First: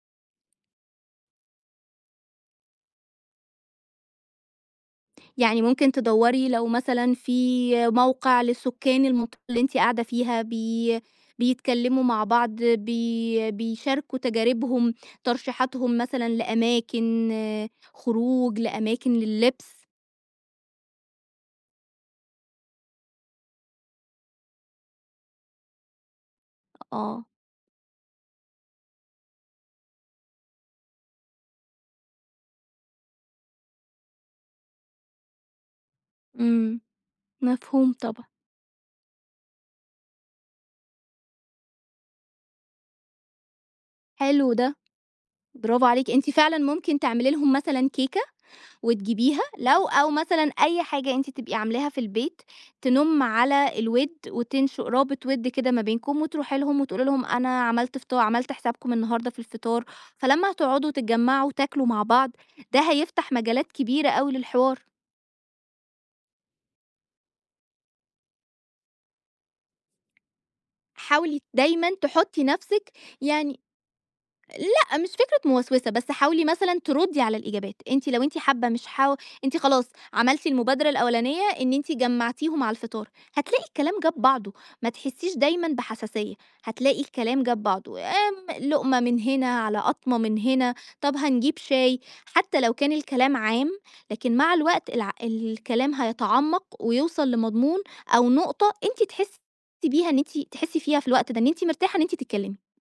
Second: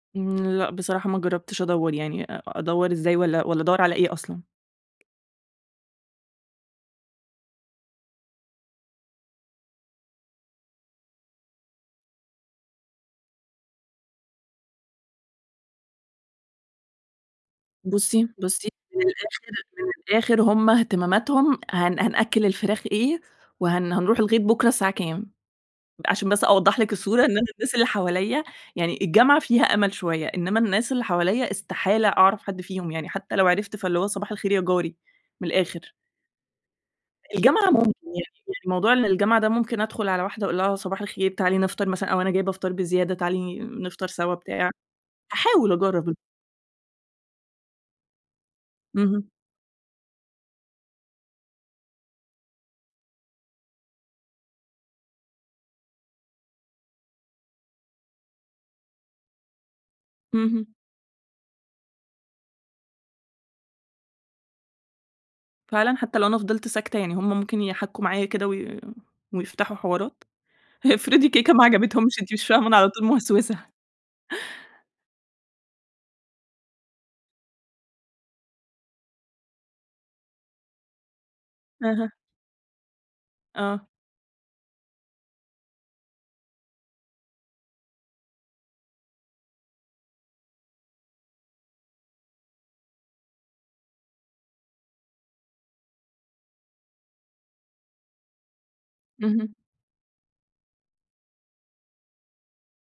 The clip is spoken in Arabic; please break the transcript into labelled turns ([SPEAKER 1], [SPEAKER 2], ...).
[SPEAKER 1] امم لأ بصراحة ما جربتش أدوَّر يعني، أدوَّر إزاي؟ والّا والّا أدوَّر على إيه أصلًا؟
[SPEAKER 2] يعني ممكن تدوَّري لو مثلًا في موقع للسكان المط اللي أنت قاعدة فيها بي بيتكلّموا مع بعض بي بيشاركوا تجاربهم، ترشيحاتهم مثلًا لأماكن
[SPEAKER 1] بصي،
[SPEAKER 2] خروج،
[SPEAKER 1] بصي، من
[SPEAKER 2] لأماكن
[SPEAKER 1] الآخر
[SPEAKER 2] للبس.
[SPEAKER 1] من الآخر هُم اهتماماتهم هن هنأكِّل الفراخ إيه؟ وهن هنروح الغيط بُكرة الساعة كام؟ عشان بس أوضح لِك الصورة،
[SPEAKER 2] آه.
[SPEAKER 1] إن أنا الناس اللي حواليَّ يعني الجامعة فيها أمل شوية، إنما الناس اللي حواليَّ استحالة أعرف حد فيهم يعني، حتّى لو عرفت فاللي هو صباح الخير يا جاري، من الآخر.
[SPEAKER 2] امم،
[SPEAKER 1] الجامعة ممكن
[SPEAKER 2] مفهوم
[SPEAKER 1] يعني،
[SPEAKER 2] طبعًا.
[SPEAKER 1] موضوع إن الجامعة ده ممكن أدخل على واحدة وأقول لها صباح الخير، تعالي نفطر مثلًا أو أنا جايبة فطار بزيادة، تعالي نفطر سوا،
[SPEAKER 2] حلو
[SPEAKER 1] بتاع،
[SPEAKER 2] ده،
[SPEAKER 1] هاحاول
[SPEAKER 2] برافو عليكِ،
[SPEAKER 1] أجرب
[SPEAKER 2] أنتِ فعلًا ممكن تعملي لهم مثلًا كيكة
[SPEAKER 1] اهم.
[SPEAKER 2] وتجيبيها لو أو مثلًا أي حاجة أنتِ تبقي عاملاها في البيت، تنُم على الود وتُنشئ رابط ود كده ما بينكم، وتروحي لهم وتقولي لهم أنا عملت فط عملت حسابكم النهارده في الفطار. فلما
[SPEAKER 1] اهم.
[SPEAKER 2] تقعدوا وتتجمعوا وتاكلوا مع بعض، ده هيفتح مجالات كبيرة أوي للحوار.
[SPEAKER 1] فعلًا حتّى لو أنا فضلت ساكتة يعني هُم ممكن يحكُّوا معايا كده وي ويفتحوا حوارات؟ افرضي
[SPEAKER 2] حاولي
[SPEAKER 1] الكيكة ما
[SPEAKER 2] دايمًا
[SPEAKER 1] عجبتهمش؟ أنتِ
[SPEAKER 2] تحطّي
[SPEAKER 1] مش فاهمة أنا على
[SPEAKER 2] نفسِك
[SPEAKER 1] طول موسوسة.
[SPEAKER 2] يعني لأ مش فكرة موسوسة، بس حاولي مثلًا تردي على الإجابات، أنتِ لو أنتِ حابّة مش حاو أنتِ خلاص عملتِ المبادرة الأولانية إن أنتِ
[SPEAKER 1] أها.
[SPEAKER 2] جمَّعتيهم على الفطار، هتلاقي
[SPEAKER 1] آه.
[SPEAKER 2] الكلام جاب بعضه، ما تحسيش دايمًا بحساسية، هتلاقي الكلام جاب بعضه، آمم، لقمة من هنا، على قطمة من هنا، طب هنجيب شاي. حتى لو كان الكلام عام، لكن مع الوقت الع الكلام هيتعمق ويوصل لمضمون أو نقطة أنتِ تحسّي
[SPEAKER 1] اهم.
[SPEAKER 2] بيها إن أنتِ تحسّي فيها في الوقت ده إن أنتِ مرتاحة إن أنتِ تتكلمي.